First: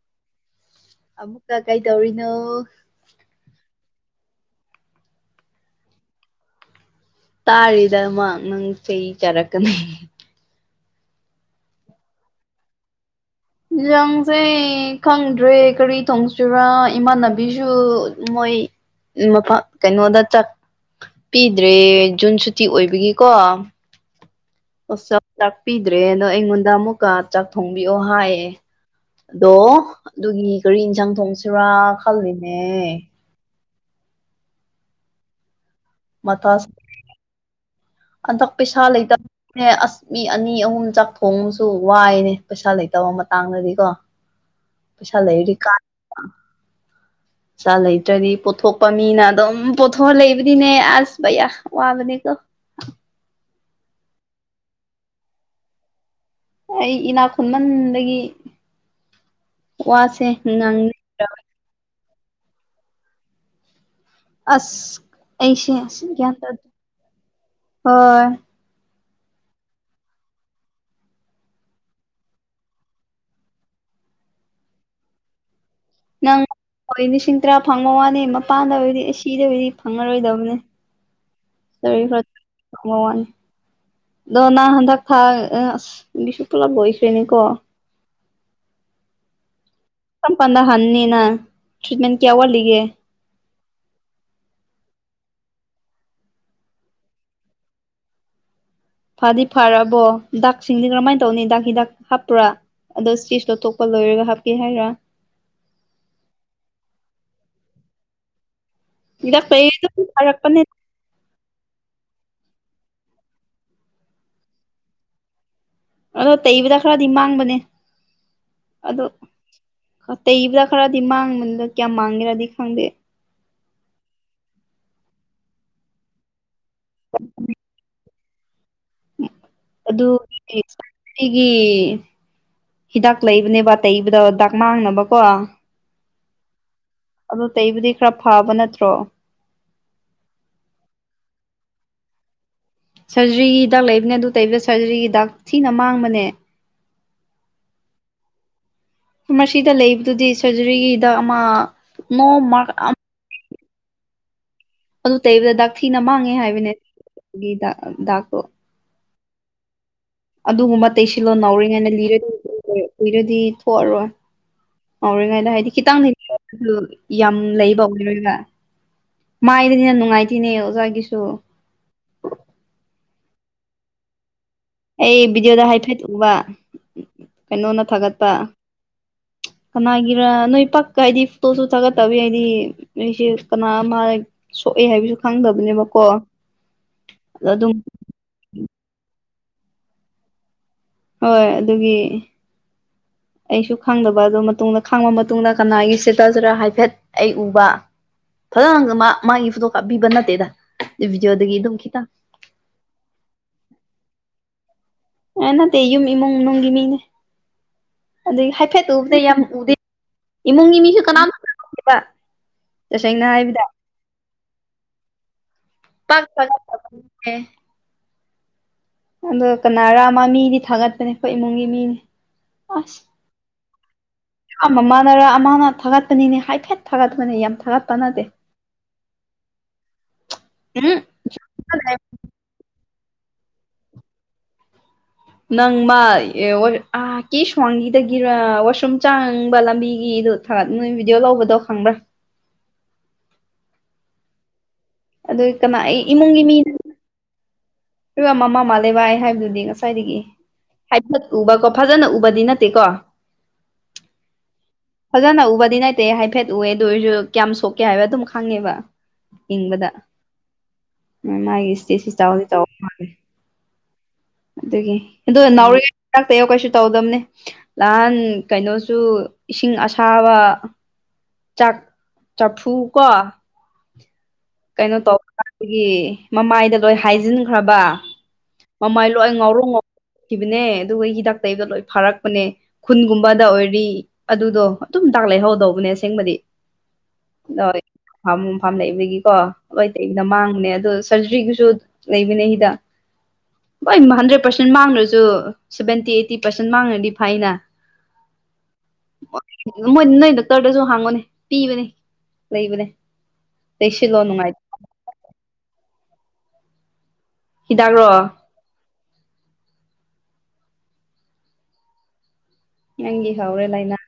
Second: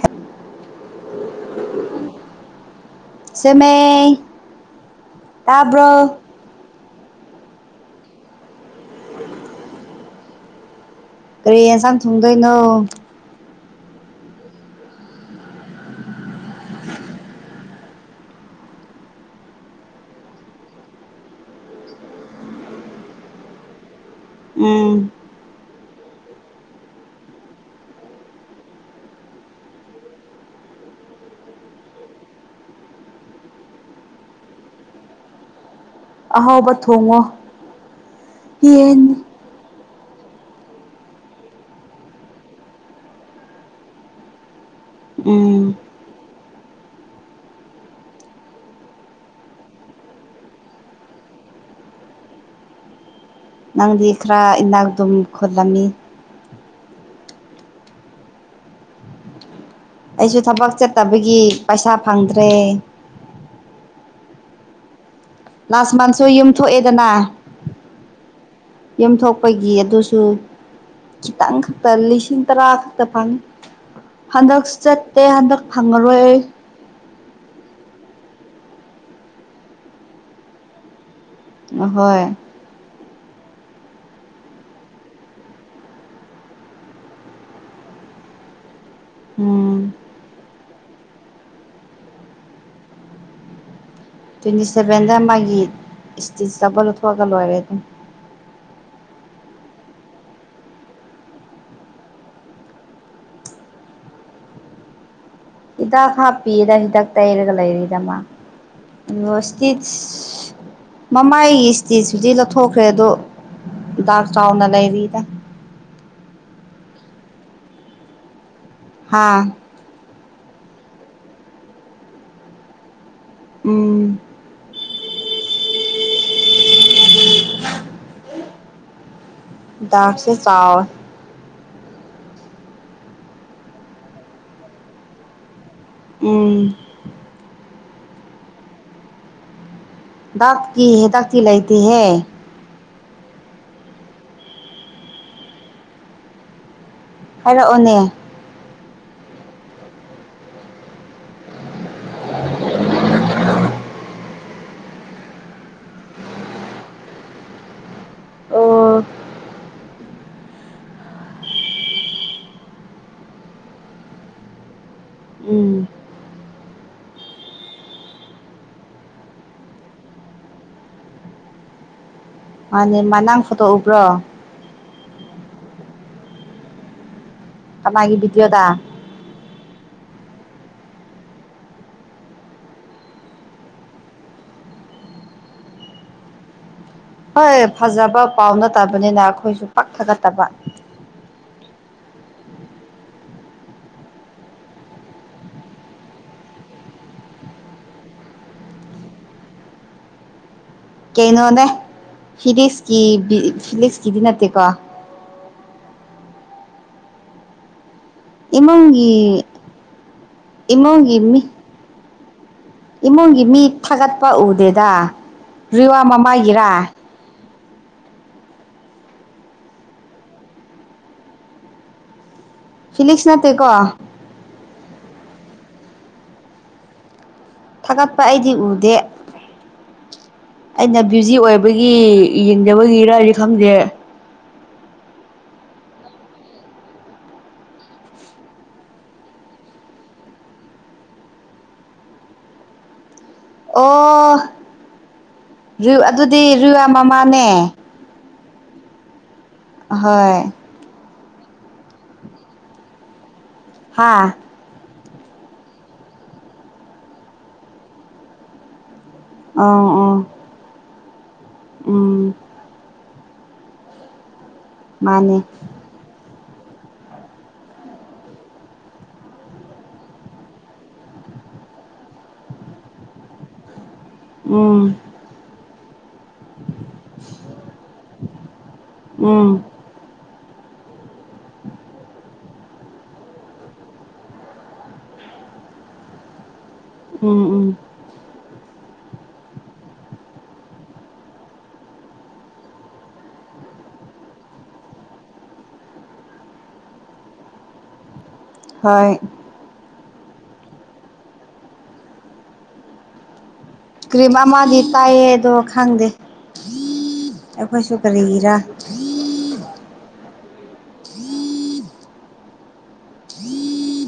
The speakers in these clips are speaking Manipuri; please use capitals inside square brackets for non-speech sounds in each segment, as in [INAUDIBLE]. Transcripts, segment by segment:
ꯍ [INAUDIBLE] ꯑꯃꯨꯀ ꯀꯩ ꯇꯧꯔꯤꯅꯣ ꯁꯦꯝꯃꯦ ꯇꯥꯕ꯭ꯔꯣ ꯇꯥꯔꯤꯗ ꯃꯥ ꯅꯪ ꯆꯩ ꯆꯥꯔꯛꯀꯅꯤ ꯀꯔꯤ ꯑꯦꯟꯁꯥꯡ ꯊꯣꯡꯗꯣꯏꯅꯣ ꯍꯤꯖꯡꯁꯦ ꯈꯪꯗ꯭ꯔꯦ ꯀꯔꯤ ꯊꯣꯡꯁꯤꯔ ꯏꯃꯥꯟꯅꯕꯤꯁꯨ ꯃꯣꯏ ꯃꯄ ꯀꯩꯅꯣꯗ ꯆꯥꯛ ꯄꯤꯗ꯭ꯔꯦ ꯖꯨꯟ ꯁꯨꯇꯤ ꯑꯣꯏꯕꯒꯤꯀꯣ ꯎꯝ ꯍꯣꯁꯇꯦꯜ ꯆꯥꯛ ꯄꯤꯗ꯭ꯔꯦꯅ ꯑꯩꯉꯣꯟꯗ ꯑꯃꯨꯛꯀ ꯆꯥꯛ ꯊꯣꯡꯕꯤꯑꯣ ꯍꯥꯏ ꯑꯗꯣ ꯑꯗꯨꯒꯤ ꯀꯔꯤ ꯏꯟꯁꯥꯡ ꯊꯣꯡꯁꯤꯔꯥ ꯈꯜꯂꯤꯅꯦ ꯑꯍꯥꯎꯕ ꯊꯣꯡꯉꯣ ꯑꯟꯗꯛ ꯄꯩꯁꯥ ꯂꯩꯇ ꯌꯦꯟ ꯅꯦ ꯑꯁ ꯃꯤ ꯑꯅꯤ ꯑꯍꯨꯝ ꯆꯥꯛ ꯊꯣꯡ ꯑꯃꯁꯁꯨ ꯋꯥꯏꯅꯦ ꯄꯩꯁꯥ ꯂꯩꯇꯕ ꯃꯇꯥꯡꯗꯗꯤꯀꯣ ꯄꯩꯁꯥ ꯂꯩꯔꯨꯗꯤ ꯎꯝ ꯀꯥ ꯄꯩꯁꯥ ꯂꯩꯇ꯭ꯔꯗꯤ ꯄꯣꯠꯊꯣꯛꯄ ꯃꯤꯅ ꯑꯗꯨꯝ ꯄꯣꯊꯣꯛꯑ ꯂꯩꯕꯗꯤꯅꯦ ꯑꯁ ꯕꯌꯥ ꯋꯥꯕꯅꯦꯀꯣ ꯅꯪꯗꯤ ꯈꯔ ꯏꯅꯥꯛ ꯑꯗꯨꯝ ꯈꯨꯜꯂꯝꯃꯤ ꯑꯩ ꯏꯅꯥꯛ ꯈꯨꯟꯃꯟꯗꯒꯤ ꯑꯩꯁꯨ ꯊꯕꯛ ꯆꯠꯇꯕꯒꯤ ꯄꯩꯁꯥ ꯐꯪꯗ꯭ꯔꯦ ꯑꯁ ꯑꯩꯁꯦ ꯂꯥꯁ ꯑꯁ ꯃꯟꯁꯨ ꯒ꯭ꯌꯥꯟ ꯌꯨꯝ ꯇꯥꯗꯦ ꯊꯣꯛꯑꯦꯗꯅ ꯍꯣꯏ ꯌꯨꯝꯊꯣꯛꯄꯒꯤ ꯑꯗꯨꯁꯨ ꯈꯤꯇꯪ ꯈꯛꯇ ꯂꯤꯁꯤꯡ ꯇꯔꯥ ꯈꯛꯇ ꯐꯪꯉꯤ ꯍꯟꯗꯛ ꯆꯠꯇꯦ ꯍꯟꯗꯛ ꯐꯪꯉꯔꯣꯏ ꯅꯪ ꯍꯣꯏ ꯂꯤꯁꯤꯡ ꯇꯔꯥ ꯐꯪꯕ ꯋꯥꯅꯤ ꯃꯄꯥꯟꯗ ꯑꯣꯏꯕꯗꯤ ꯑꯁꯤꯗ ꯑꯣꯏꯕꯗꯤ ꯐꯪꯉꯔꯣꯏꯗꯕꯅꯤ ꯁꯦꯕꯤꯡ ꯑꯍꯣꯏ ꯈꯔꯥ [UNINTELLIGIBLE] ꯋꯥꯅꯤ ꯗꯣ ꯅꯪ ꯍꯟꯗꯛ ꯐꯥ ꯑꯁ ꯄꯨꯂꯞ ꯂꯣꯏꯈꯔ꯭ꯦꯅꯤꯀꯣ ꯎꯝ ꯆꯄꯥꯟꯗ ꯍꯟꯅꯅꯤꯅ ꯇ꯭ꯔꯤꯠꯃꯦꯟ ꯀꯌꯥ ꯋꯥꯔꯂꯤꯒꯦ ꯇ꯭ꯋꯦꯟꯇꯤ ꯁꯚꯦꯟꯗ ꯃꯥꯒꯤ ꯏꯁꯇꯤꯆ ꯇꯕ ꯂꯧꯊꯣꯛꯑꯒ ꯂꯣꯏꯔꯦ ꯑꯗꯨꯝ ꯐꯗꯤ ꯐꯥꯔꯕꯣ ꯗꯥꯛꯁꯤꯡꯗꯤ ꯀꯔꯝꯃꯥꯏꯅ ꯇꯧꯅꯤ ꯗꯥꯛ ꯍꯤꯗꯥꯛ ꯍꯥꯞꯄ꯭ꯔꯥ ꯑꯗꯣ ꯆꯦꯖꯇꯣꯊꯣꯛꯄ ꯂꯣꯏꯔꯒ ꯍꯥꯞꯀꯦ ꯍꯥꯏꯔꯥ ꯍꯤꯗꯥꯛ ꯍꯥꯞꯄꯤꯗ ꯍꯤꯗꯥꯛ ꯇꯩꯔꯒ ꯂꯩꯔꯤꯗ ꯃꯥ ꯑ ꯍꯤꯗꯥꯛ ꯇꯩ ꯏꯁꯇ ꯐꯔꯛꯄꯅꯦ ꯃꯃꯥꯏ ꯏꯁꯇꯤꯖꯗꯤ ꯂ ꯊꯣꯛꯈ꯭ꯔꯦ ꯑꯗꯣ ꯍꯤꯗꯥꯛ ꯆꯥꯎꯅ ꯂꯩꯔꯤꯗ ꯑꯗꯣ ꯇꯩꯕꯗ ꯈꯔꯗꯤ ꯃꯥꯡꯕꯅꯦ ꯍꯥ ꯑꯗ ꯏꯕꯗ ꯈꯔꯗꯤ ꯃꯥꯡꯕꯗ ꯀꯌꯥꯝ ꯃꯥꯡꯒꯦꯔꯥꯗꯤ ꯈꯪꯗꯦ ꯎꯝ ꯎꯝ ꯎꯝ ꯗꯥꯛꯁꯦ ꯑꯗꯨꯒꯤ ꯆꯥꯎꯋꯦ ꯑꯦ ꯍꯤꯗꯥꯛ ꯂꯩꯕꯅꯦꯕ ꯇꯩꯕꯗ ꯗꯥꯛ ꯃꯥꯡꯅꯕꯀꯣ ꯎꯝ ꯑꯗꯨ ꯇꯩꯕꯨꯗꯤ ꯈꯔ ꯐꯕ ꯅꯠꯇ꯭ꯔꯣ ꯗꯔꯇꯀꯤ ꯍ ꯗꯀꯤ ꯂꯩꯇ ꯍ ꯁꯔꯖꯔꯤꯒꯤ ꯍꯤꯗꯥꯛ ꯂꯩꯕꯅꯦ ꯑꯗꯨ ꯇꯩꯕ ꯁꯔꯖꯔꯤꯒꯤ ꯍꯤꯗꯥꯛ ꯊꯤꯅ ꯃꯥꯡꯕꯅꯦ ꯍꯥꯏꯔꯛꯑꯣꯅꯦ ꯃꯁꯤꯗ ꯂꯩꯕꯗꯨꯗꯤ ꯁꯔꯖꯔꯤꯒꯤꯗ ꯑꯃ ꯅꯣꯔ ꯑꯗꯨ ꯇꯩꯕꯗ ꯗꯥꯛ ꯊꯤꯅ ꯃꯥꯡꯉꯦ ꯍꯥꯏꯕꯅꯦ ꯗꯥꯛꯇꯣ ꯑꯣ ꯑꯗꯨꯒꯨꯝꯕ ꯇꯩꯁꯤꯜꯂꯣ ꯉꯧꯔꯤꯉꯥꯏꯗ ꯂꯤꯔꯗꯤ ꯂꯤꯔꯗꯤ ꯊꯣꯛꯑꯔꯣꯏ ꯉꯧꯔꯤꯉꯩꯗ ꯍꯥꯏꯗꯤ ꯎꯝ ꯈꯤꯇꯪꯗꯤ ꯌꯥꯝ ꯂꯩꯕ ꯑꯣꯏꯔꯣꯏꯕ ꯃꯥꯏꯗꯅꯤꯅ ꯅꯨꯡꯉꯥꯏꯇꯅꯦ ꯑꯣꯖꯥꯒꯤꯁꯨ ꯃꯥꯅꯤ ꯃꯅꯥ ꯐꯨꯇꯣꯛꯎꯕ꯭ꯔꯣ ꯑꯩ ꯚꯗꯤꯑꯣꯗ ꯍꯥꯏꯐꯦꯠꯇꯣꯛꯕ ꯑꯅꯥꯒꯤ ꯕꯤꯗꯤꯌꯗ ꯀꯅꯥꯒꯤꯔꯥ ꯅꯣꯏ ꯄꯛꯀ ꯍꯥꯏꯗꯤ ꯐꯣꯇꯣꯁꯨ ꯊꯥꯒꯠꯇꯕ ꯍꯥꯏꯗꯤ ꯅꯣꯏꯁꯦ ꯀꯅꯥ ꯑꯃ ꯁꯣꯛꯑꯦ ꯍꯥꯏꯕꯁꯨ ꯈꯪꯗꯕꯅꯦꯕꯀꯣ ꯍꯣꯏ ꯑꯗꯨꯝ ꯐꯖꯕ ꯄꯥꯎꯅ ꯇꯥꯕꯅꯤꯅ ꯑꯩꯈꯣꯏꯁꯨ ꯄꯥꯛꯊꯒꯠꯇꯕ ꯍꯣꯏ ꯑꯗꯨꯒꯤ ꯑꯩꯁꯨ ꯈꯪꯗꯕ ꯑꯗꯨꯗ ꯃꯇꯨꯡꯗ ꯈꯪꯕ ꯃꯇꯨꯡꯗ ꯀꯅꯥꯒꯤ ꯆꯦꯇ꯭ꯔꯥ ꯆꯔ ꯍꯥꯏꯐꯦꯠ ꯑꯩ ꯎꯕ ꯐꯖꯅ ꯃꯥꯒꯤ ꯐꯣꯇꯣ ꯀꯥꯞꯄꯤꯕ ꯅꯠꯇꯦꯗ ꯚꯤꯗꯤꯑꯣꯗꯒꯤ ꯀꯩꯅꯣꯅꯦ ꯑꯗꯨꯝ ꯈꯤꯇꯪ ꯐꯤꯗꯤꯛꯁꯀꯤ ꯐꯤꯂꯤꯛꯁꯀꯤꯗꯤ ꯅꯠꯇꯦꯀꯣ ꯑ ꯅꯠꯇꯦ ꯌꯨꯝ ꯏꯃꯨꯡ ꯃꯅꯨꯡꯅꯨꯡꯒꯤ ꯃꯤꯅꯦ ꯑꯩ ꯍꯥꯏꯐꯦꯠꯇꯨ ꯎꯕꯗ ꯌꯥꯝ ꯏꯃꯨꯡꯒꯤ ꯎꯗꯦ ꯏꯃꯨꯡꯒꯤ ꯃꯤꯁꯨ ꯀꯅꯥꯝꯇꯦꯕ ꯇꯁꯦꯡꯅ ꯍꯥꯏꯕꯗ ꯗꯕꯦꯗꯥ ꯔꯤꯋꯥꯝ ꯄꯥꯛ ꯑꯃꯃꯥꯏꯒꯤꯔꯥ ꯊꯥꯒꯠꯇꯕꯅꯦ ꯑꯗꯣ ꯀꯅꯥꯔ ꯃꯥ ꯃꯤꯗꯤ ꯊꯥꯒꯠꯄꯅꯦ ꯑꯩꯈꯣꯏ ꯏꯃꯨꯡꯒꯤ ꯃꯤꯅꯤ ꯑꯁ ꯐꯤꯂꯤꯛꯁ ꯅꯠꯇꯦ ꯀꯣ ꯃꯥꯅ ꯊꯥꯒꯠꯄꯅꯤꯅꯦ ꯍꯥꯏꯐꯦꯠ ꯊꯥꯒꯠꯄꯅꯦ ꯌꯥꯝ ꯊꯥꯒꯠꯄ ꯑꯩꯗꯤ ꯎꯗꯦ ꯎꯝ ꯑꯩꯅ ꯕꯤꯖꯤ ꯑꯣꯏꯕꯒꯤ ꯌꯦꯡꯗꯕꯒꯤꯔ ꯊꯝꯗꯦ ꯅꯪ ꯃꯥꯥ ꯀꯦ ꯁ꯭ꯋꯥꯡꯒꯤꯗꯒꯤꯔ ꯋꯥꯁꯔꯨꯝ ꯆꯥꯡꯕ ꯂꯝꯕꯤꯒꯤꯗ ꯊꯥꯒꯠ ꯅꯣꯏ ꯚꯤꯗꯤꯑꯣ ꯂꯧꯕꯗꯣ ꯈꯪꯕ꯭ꯔꯥ ꯑꯗꯨ ꯀꯅꯥ ꯑꯣ ꯑꯩ ꯑꯗꯨꯗꯤ ꯔꯨꯌꯥ ꯃꯃꯥꯅꯦ ꯃ ꯃꯥ ꯂꯩ ꯑꯩ ꯍꯥꯏ ꯉꯁꯥꯏꯗꯒꯤ ꯑꯍꯣꯏ ꯍꯥꯏ ꯎꯕꯀꯣ ꯐꯖꯅ ꯎꯕꯗꯤ ꯅꯠꯇꯦꯀꯣ ꯍꯥꯥ ꯐꯖꯅ ꯎꯕꯗꯤ ꯅꯥꯏꯇꯦ ꯍꯥꯏꯐꯦꯠ ꯎꯑꯦ ꯑꯗꯨ ꯑꯣꯏꯔꯁꯨ ꯀꯌꯥꯝ ꯁꯣꯛꯀꯦ ꯍꯥꯏꯕ ꯑꯗꯨꯝ ꯈꯪꯉꯦꯕ ꯑꯥ ꯑꯥ ꯎ ꯃꯥꯒꯤ ꯏꯁꯇꯦꯠꯁꯤ ꯆꯥꯎꯗꯤ ꯇ ꯐꯦ ꯑꯗꯨꯒꯤ ꯃꯥꯅꯦ ꯑꯣ ꯅꯥꯎꯔꯤꯣ ꯀꯩꯁꯨ ꯇꯧꯗꯝꯅꯦ ꯅꯍꯥꯟ ꯀꯩꯅꯣꯁꯨ ꯏꯁꯤꯡ ꯑꯁꯥꯕ ꯆꯥꯛ ꯆꯥꯛꯐꯨ ꯀ ꯎꯝ ꯀꯩꯅꯣ ꯇꯧꯒꯤ ꯃꯃꯥꯏꯗ ꯂꯣꯏ ꯍꯥꯏꯖꯤꯟꯈ꯭ꯔꯕ ꯀꯃꯥꯏ ꯂꯣ ꯑꯩ ꯉꯥꯎꯔꯣ ꯎꯝ ꯉꯥꯎ ꯈꯤꯕꯅꯦ ꯑꯗꯨꯒ ꯍꯤꯗꯥꯛ ꯇꯩꯕꯗꯣ ꯂꯣꯏ ꯐꯥꯔꯛꯄꯅꯦ ꯈꯨꯟꯒꯨꯝꯕꯗ ꯑꯣꯏꯔꯤ ꯑꯗꯨꯗꯣ ꯑꯗꯨꯝ ꯇꯥꯛ ꯂꯩꯍꯧꯗꯧꯕꯅꯦ ꯑꯁꯦꯡꯕꯗꯤ ꯎꯝ ꯅ ꯎꯝ ꯐꯝ ꯐꯝꯅꯕ ꯀꯣ ꯑꯗꯨ ꯑꯇꯩꯅ ꯃꯥꯡꯕꯅꯦ ꯑꯗꯣ ꯁꯔꯖꯔꯤꯒꯤꯁꯨ ꯂꯩꯕꯅꯦ ꯍꯤꯗꯥꯛ ꯍꯣꯏ ꯍꯟꯗ꯭ꯔꯦꯠ ꯄꯥꯔꯁꯦꯟ ꯃꯥꯡꯗ꯭ꯔꯁꯨ ꯁꯦꯚꯦꯟꯇꯤ ꯑꯩꯠꯇꯤ ꯄꯥꯔꯁꯦꯟ ꯃꯥꯡꯈ꯭ꯔꯗꯤ ꯐꯥꯏꯅ ꯍꯣꯏ ꯃꯅ ꯇꯔꯗꯁꯨ ꯍꯥꯡꯉꯅꯦ ꯄꯤꯕꯅꯦ ꯂꯩꯕꯅꯦ ꯇꯩꯁꯤꯜꯂꯣ ꯀ꯭ꯔꯤꯝ ꯅꯨꯡꯉꯥꯏ ꯑꯃꯗꯤ ꯇꯥꯏꯌꯦꯗꯣ ꯈꯪꯗꯦ ꯎ ꯑꯩꯈꯣꯏꯁꯨ ꯍꯤꯗꯥꯛꯔꯣ ꯀꯔꯤꯒꯤꯔꯥ ꯊ ꯅꯪꯤ ꯍꯧꯥꯎꯔꯦꯂꯥꯏꯅ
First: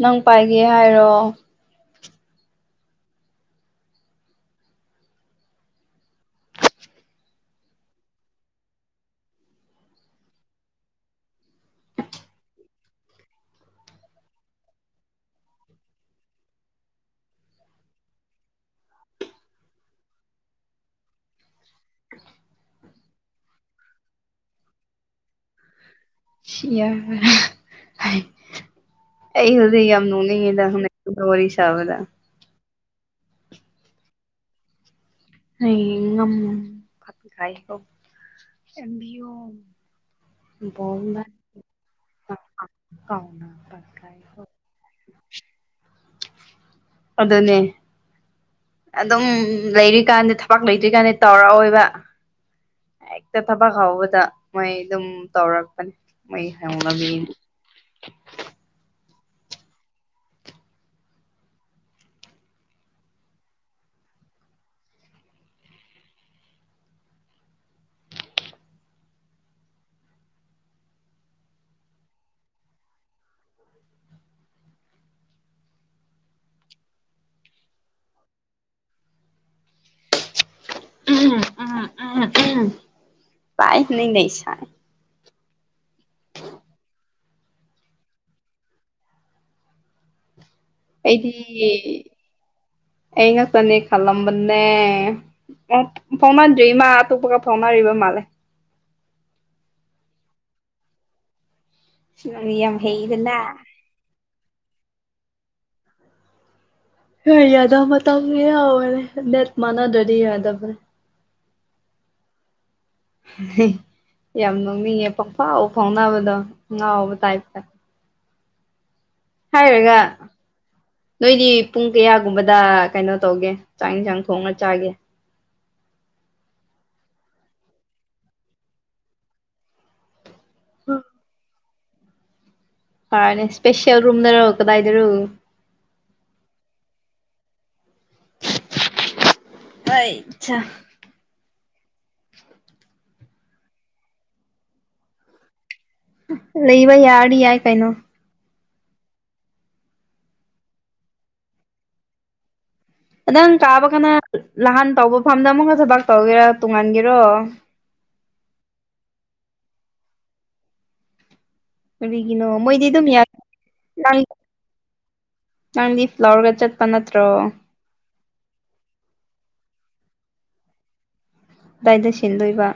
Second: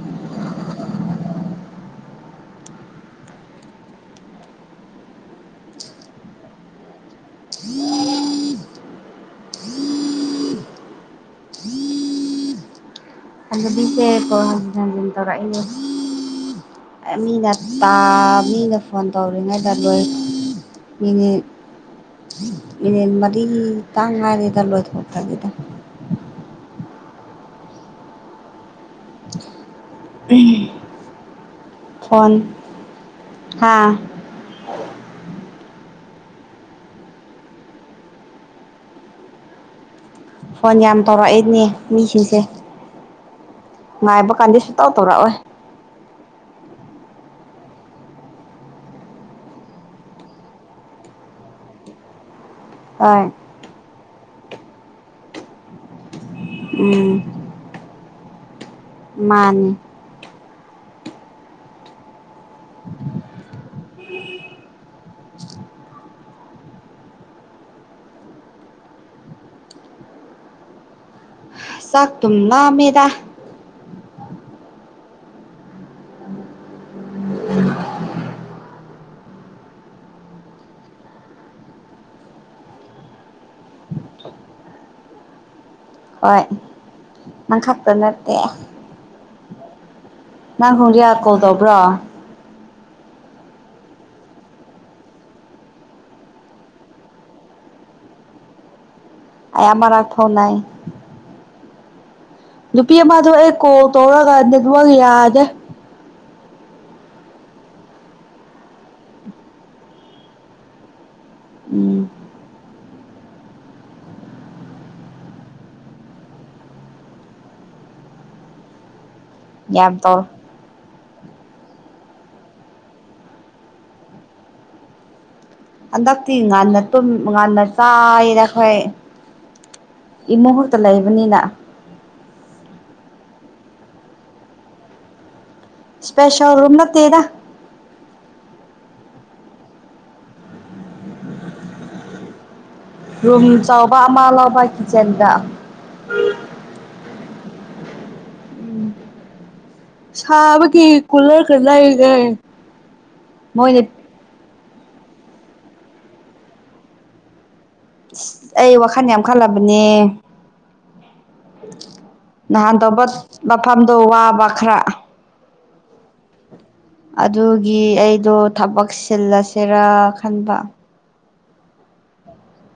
ꯅꯪ ꯄꯥꯏꯒꯦ ꯍꯥꯏꯔꯣ ꯃꯤꯁꯦ ꯀꯣ ꯍꯟꯖꯤꯟ ꯍꯟꯖꯤꯟ ꯇꯧꯔꯛꯏꯅꯦ ꯃꯤꯅ ꯇꯥꯕ ꯃꯤꯅ ꯐꯣꯟ ꯇꯧꯔꯤꯉꯩꯗ ꯂꯣꯏ ꯃꯤꯅꯤꯠ ꯃꯤꯅꯤꯠ ꯃꯔꯤꯇꯪ ꯉꯥꯏꯔꯦꯗ ꯂꯣꯏꯊꯣꯔꯇꯕꯤꯦꯗ ꯌꯥ ꯑꯩ ꯍꯧꯖꯤ ꯌꯥꯝ ꯅꯤ ꯑꯦ ꯍ ꯋꯥꯔꯤ ꯆꯕꯗ ꯍꯥꯥ ꯉꯝ ꯐꯣꯟ ꯌꯥꯝ ꯕꯣꯜꯅ ꯇꯧꯔꯛꯏꯅꯦ ꯃꯤꯁꯤꯡꯁꯦ ꯀꯥꯎꯅ ꯉꯥꯏꯕ ꯄꯠꯀꯥꯏꯀꯣ ꯀꯥꯟꯗ ꯁꯨꯇꯧ ꯇꯧꯔꯛꯑꯣꯏ ꯑꯗꯨꯅꯦ ꯑꯗꯨꯝ ꯂꯩꯔꯤꯀꯥꯟꯗꯤ ꯊꯕꯛ ꯂꯩꯇ꯭ꯔꯤꯀꯥꯟꯗ ꯇꯧꯔꯛꯑꯣꯏꯕ ꯍꯣꯏ ꯑꯦꯛꯇ ꯊꯕ ꯈꯥꯎꯕ ꯗ ꯃꯣꯏ ꯑꯗꯨꯝ ꯇꯧꯔꯛꯄꯅꯦ ꯃ ꯍ ꯃꯥꯅꯦ ꯆꯥꯛ ꯇ ꯂ ꯃꯦꯗꯥ ꯎꯝ ꯎꯝ ꯎꯝ ꯎꯝ ꯄꯥꯏ ꯅ ꯂꯩꯁꯥꯏ ꯍꯣꯏ ꯅꯪꯈꯥꯛꯇ ꯅꯠꯇꯦ ꯅꯪ ꯈꯣꯡꯗꯤꯌꯥ ꯑꯩꯗꯤ ꯀꯣꯜ ꯇꯧꯕ꯭ꯔꯣ ꯑꯩ ꯉꯥꯛꯇꯅꯦ ꯈꯜꯂꯝꯕꯅꯦ ꯐꯥꯎꯅꯗ꯭ꯔꯤ ꯏꯃꯥ ꯑꯇꯣꯞꯄꯒ ꯐꯥꯎꯅꯔꯤꯕ ꯃꯥꯜꯂꯦ ꯑꯩ ꯑꯃꯔ ꯑꯊ ꯅꯥꯏ ꯅꯪ ꯌꯥꯝ ꯂꯨꯄꯤ ꯃꯥꯗꯨ ꯍꯩꯗꯅ ꯑꯩ ꯀꯣ ꯇꯣꯔ ꯑꯗꯨ ꯋꯥꯒ ꯌꯥꯗ ꯍ ꯌꯥꯗ ꯃ ꯃꯇꯝꯅꯦ ꯅ ꯃꯥꯅ ꯗꯔꯤ ꯌꯥ ꯌꯥꯗ ꯎꯝ ꯌꯥꯝ ꯅꯣꯛꯅꯤꯡꯉꯦ ꯄꯪꯐꯥꯎ ꯐꯥꯎꯅꯕꯗꯣ ꯉꯥꯎꯕ ꯇꯥꯏꯞꯇ ꯍꯥꯏꯔꯒ ꯌꯥꯝ ꯇꯧꯔꯦ ꯅꯣꯏꯗꯤ ꯄꯨꯡ ꯀꯌꯥꯒꯨꯝꯕꯗ ꯀꯩꯅꯣ ꯇꯧꯒꯦ ꯆꯥꯛ ꯌꯦꯟꯁꯥꯡ ꯊꯣꯡꯉ ꯆꯥꯒꯦ ꯍꯟꯗꯛꯇꯤ ꯉꯟꯅ ꯉꯥꯟꯟꯅ ꯆꯥꯏꯅ ꯑꯩꯈꯣꯏ ꯏꯃꯨꯍꯨꯠꯇ ꯂꯩꯕꯅꯤꯅ ꯍꯅꯦ ꯁꯄꯦꯁꯜ ꯔꯨꯝ ꯅꯔ ꯀꯗꯥ ꯏꯗꯔ ꯁꯄꯦꯁꯜ ꯔꯨꯝꯝ ꯅꯠꯇꯔ ꯑ ꯔꯨꯝ ꯆꯥꯎꯕ ꯑꯃ ꯂꯧꯕ ꯀꯤꯠꯆꯟꯗ ꯂꯩꯕ ꯌꯥꯔ ꯌꯥꯏ ꯀꯩꯅꯣ ꯁꯥꯕꯒꯤ ꯀꯨꯂꯔ ꯀꯥ ꯂꯩꯔꯦ ꯑꯗꯪ ꯃꯣꯏꯅ ꯀꯥꯕꯀꯅ ꯅꯍꯥꯟ ꯇꯧꯕ ꯃꯥꯐꯝꯗ ꯑꯃꯨꯛꯀ ꯊꯕꯥꯛ ꯇꯧꯒꯦꯔꯥ ꯇꯣꯡꯍꯥꯟꯒꯦꯔꯣ ꯑꯩ ꯋꯥꯈꯟ ꯌꯥꯝ ꯈꯜꯂꯕꯅꯦ ꯀꯔꯤꯒꯤꯅꯣ ꯅꯍꯥꯟ ꯃꯣꯏꯗꯤ ꯇꯧꯕ ꯑꯗꯨꯝ ꯌꯥꯏ ꯃꯐꯝꯗꯣ ꯅꯪ ꯋꯥꯕ ꯈꯔ ꯅꯪ ꯂꯤꯐ ꯂꯧꯔꯒ ꯆꯠꯄ ꯅꯠꯇ꯭ꯔꯣ ꯑꯗꯨꯒꯤ ꯑꯩ ꯑꯗꯣ ꯊꯕꯛ ꯁꯤꯜꯂꯁꯤꯔꯥ ꯈꯟꯕ ꯀꯗꯥꯏꯗ ꯁꯤꯟꯗꯣꯏꯕ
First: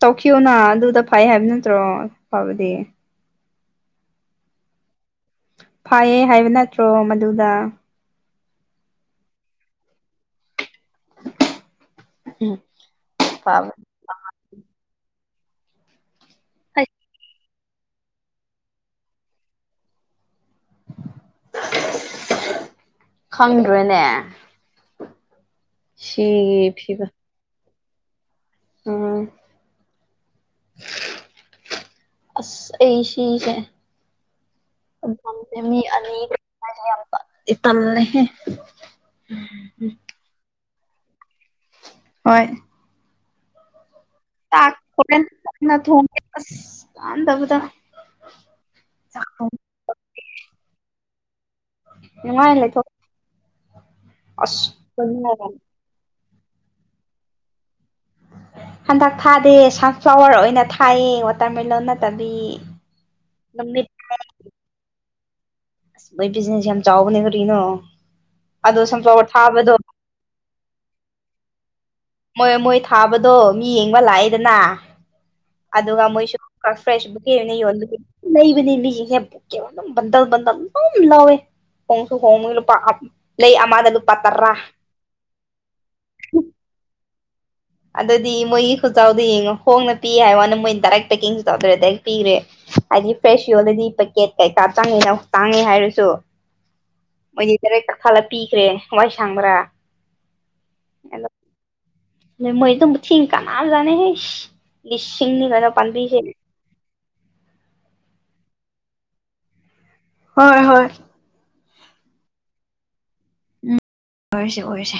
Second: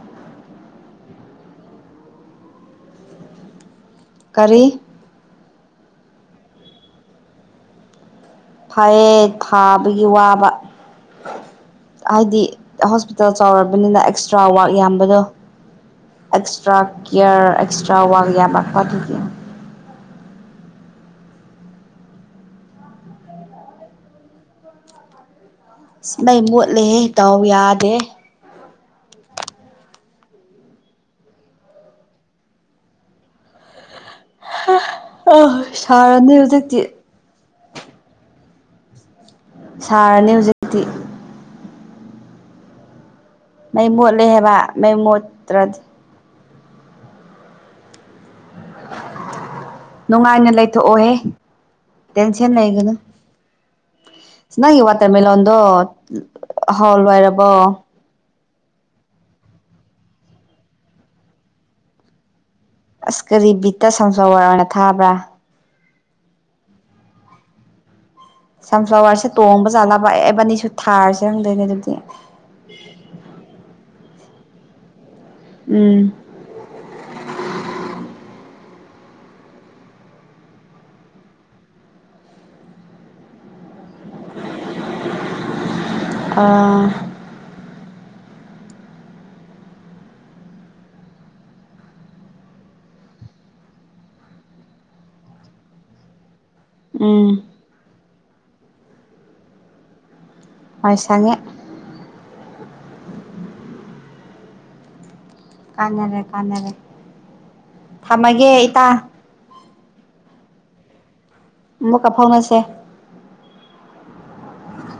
ꯇꯨꯈꯣꯅ ꯑꯗꯨꯗ ꯐꯩ ꯍꯥꯏꯕ ꯅꯠꯇ꯭ꯔꯣ ꯐꯕꯗꯤ ꯀꯔꯤ ꯐꯥꯌꯦ ꯍꯥꯏꯕ ꯅꯠꯇ꯭ꯔꯣ ꯃꯗꯨꯗ ꯐꯌꯦ ꯐꯥꯕꯒꯤ ꯋꯥꯕ ꯍꯥꯏꯗꯤ ꯎꯝ ꯍꯣꯁꯄꯤꯇꯥꯜ ꯐꯕ ꯆꯥꯎꯔꯕꯅꯤꯅ ꯑꯦꯛꯁꯇ꯭ꯔꯥ ꯋꯔꯛ ꯌꯥꯝꯕꯗꯣ ꯑꯦꯛꯁꯇ꯭ꯔꯥ ꯀꯦꯌꯔ ꯑꯦꯛꯁꯇ꯭ꯔꯥ ꯋꯥꯔꯛ ꯌꯥꯃꯛꯄ ꯗꯨꯒꯤ ꯈꯪꯗ꯭ꯔꯦꯅꯦ ꯏꯁ ꯃꯩ ꯁꯤꯒꯤ ꯃꯣꯠꯂꯦꯍꯦ ꯐꯤꯕ ꯗꯥꯎ ꯌꯥꯗꯦ ꯇꯦ [UNINTELLIGIBLE] ꯎꯝ ꯑꯁ ꯑꯩꯁꯤꯁꯦ ꯍꯥ ꯑ ꯁꯔꯥꯅꯤ ꯍꯧꯖꯤꯛ ꯇꯤ ꯏ ꯇꯜꯂꯦꯍꯦ ꯁꯥꯔꯅꯦ ꯍꯣꯖꯤꯛ ꯇꯤ [UNINTELLIGIBLE] ꯍꯣꯏ ꯃꯩ ꯃꯨꯜ ꯂꯩꯍꯩꯕ ꯆꯥꯛ ꯃꯩ ꯃꯣꯠ ꯍꯣꯔꯦꯟ ꯀꯟꯅ ꯇ꯭ꯔꯗꯤ ꯊꯣꯡꯒꯦ ꯑꯁ ꯀꯥꯟꯗꯕꯗ ꯆꯥꯛ ꯊꯣꯡ ꯅꯨꯡꯉꯥꯏꯅ ꯂꯩꯊꯣꯛꯑꯣꯍꯦ ꯅꯨꯡꯉꯥꯏ ꯂꯩꯊꯣꯛ ꯇꯦꯟꯁꯟꯂꯩꯒꯅꯨ ꯅꯪꯒꯤ ꯑꯁ ꯋꯥꯇꯔ ꯃꯦꯂꯣꯟꯗꯣ ꯍꯥꯎ ꯂꯣꯏꯔꯕꯣ ꯍꯟꯗꯛ ꯊꯥꯗꯦ ꯁꯟꯐ꯭ꯂꯥꯋꯔ ꯑꯣꯏꯅ ꯊꯥꯏꯌꯦ ꯋꯥꯇꯔꯃꯦꯂꯣꯟ ꯅꯠꯇꯕꯤ ꯑꯁ ꯀꯔꯤ ꯅꯨꯃꯤꯠ ꯕꯤꯠꯇ ꯁꯥꯎꯁꯥꯎ ꯂꯥꯎꯅ ꯊꯥꯕ꯭ꯔꯥ ꯃꯣꯏ ꯕꯤꯖꯤꯅꯦꯁ ꯌꯥꯝ ꯆꯥꯎꯕꯅꯦ ꯒꯔꯤꯅꯣ ꯁꯟꯐ꯭ꯂꯥꯋꯔꯁꯦ ꯇꯣꯡꯕ ꯖꯥꯠꯂꯕ ꯑꯦꯕꯅꯤꯁꯨ ꯊꯥꯔꯤꯁꯦ ꯔꯪꯗꯩꯅꯦ ꯑꯗꯨꯝ ꯆ [INAUDIBLE] ꯏꯗꯅꯥ [UNINTELLIGIBLE] ꯎꯝ ꯑꯗꯨꯒ ꯃꯣꯏꯁꯨ ꯀꯥꯔ ꯐ꯭ꯔꯦꯁ ꯕꯨꯀꯦ ꯑꯣꯏꯅ ꯌꯣꯟꯕꯗ ꯃꯩ ꯑꯈꯣꯏꯗꯤ ꯃꯤꯒꯤ ꯍꯦꯝ ꯀꯦꯌꯧ ꯕꯟꯗꯧ ꯕꯟꯗꯝ ꯑꯗꯨꯝ ꯂꯧꯋꯦ ꯍꯣꯡꯁꯨ ꯍꯣꯡꯕ ꯂꯨꯄꯥ ꯑꯝ ꯂꯩ ꯑꯃꯗ ꯂꯨꯄꯥ ꯇꯔꯥ [UNINTELLIGIBLE] ꯑ ꯑꯗꯨꯗꯤ ꯃꯣꯏꯒꯤ ꯈꯨꯆꯥꯎꯗ ꯌꯦꯡꯉꯣ ꯍꯣꯡꯅ ꯄꯤꯌꯦ ꯍꯥꯏ ꯋꯥꯅꯦ ꯃꯣꯏ ꯗꯥꯏꯔꯦꯛ ꯄꯦꯛꯀꯤꯡꯁꯨ ꯇꯧꯗꯔꯦ ꯗꯥꯏꯛ ꯄꯤꯔꯦ ꯍꯥꯏꯗꯤ ꯐ꯭ꯔꯦꯁꯤꯑꯣꯗꯗꯤ ꯄꯦꯀꯦꯠ ꯀꯩꯀꯥ ꯇꯥꯡꯉꯦꯅ ꯇꯥꯡꯉꯦ ꯍꯥꯏꯔꯁꯨ ꯎꯝ ꯃꯣꯏꯗꯤ ꯇꯔꯦ ꯀ ꯊꯥꯂ ꯄꯤꯈ꯭ꯔꯦ ꯍꯋꯥꯏ ꯁꯥꯡꯕ꯭ꯔꯥ ꯍꯣꯏ ꯁꯪꯉꯦ ꯃꯣꯏ ꯇꯨꯝ ꯊꯤ ꯀ ꯅꯥꯅꯦꯖ [UNINTELLIGIBLE] ꯁꯤꯡꯅꯤ ꯒꯅ ꯄꯥꯟꯕꯤꯁꯦ ꯀꯥꯟꯅꯔꯦ ꯀꯥꯟꯅꯔꯦ ꯊꯝꯃꯒꯦ ꯏꯇꯥ ꯍꯣꯏ ꯍꯣꯏ ꯑꯃꯨꯛꯀ ꯐꯥꯎꯅꯁꯦ ꯎꯝ ꯑꯣꯏꯔꯁꯦ ꯑꯣꯏꯔꯁꯦ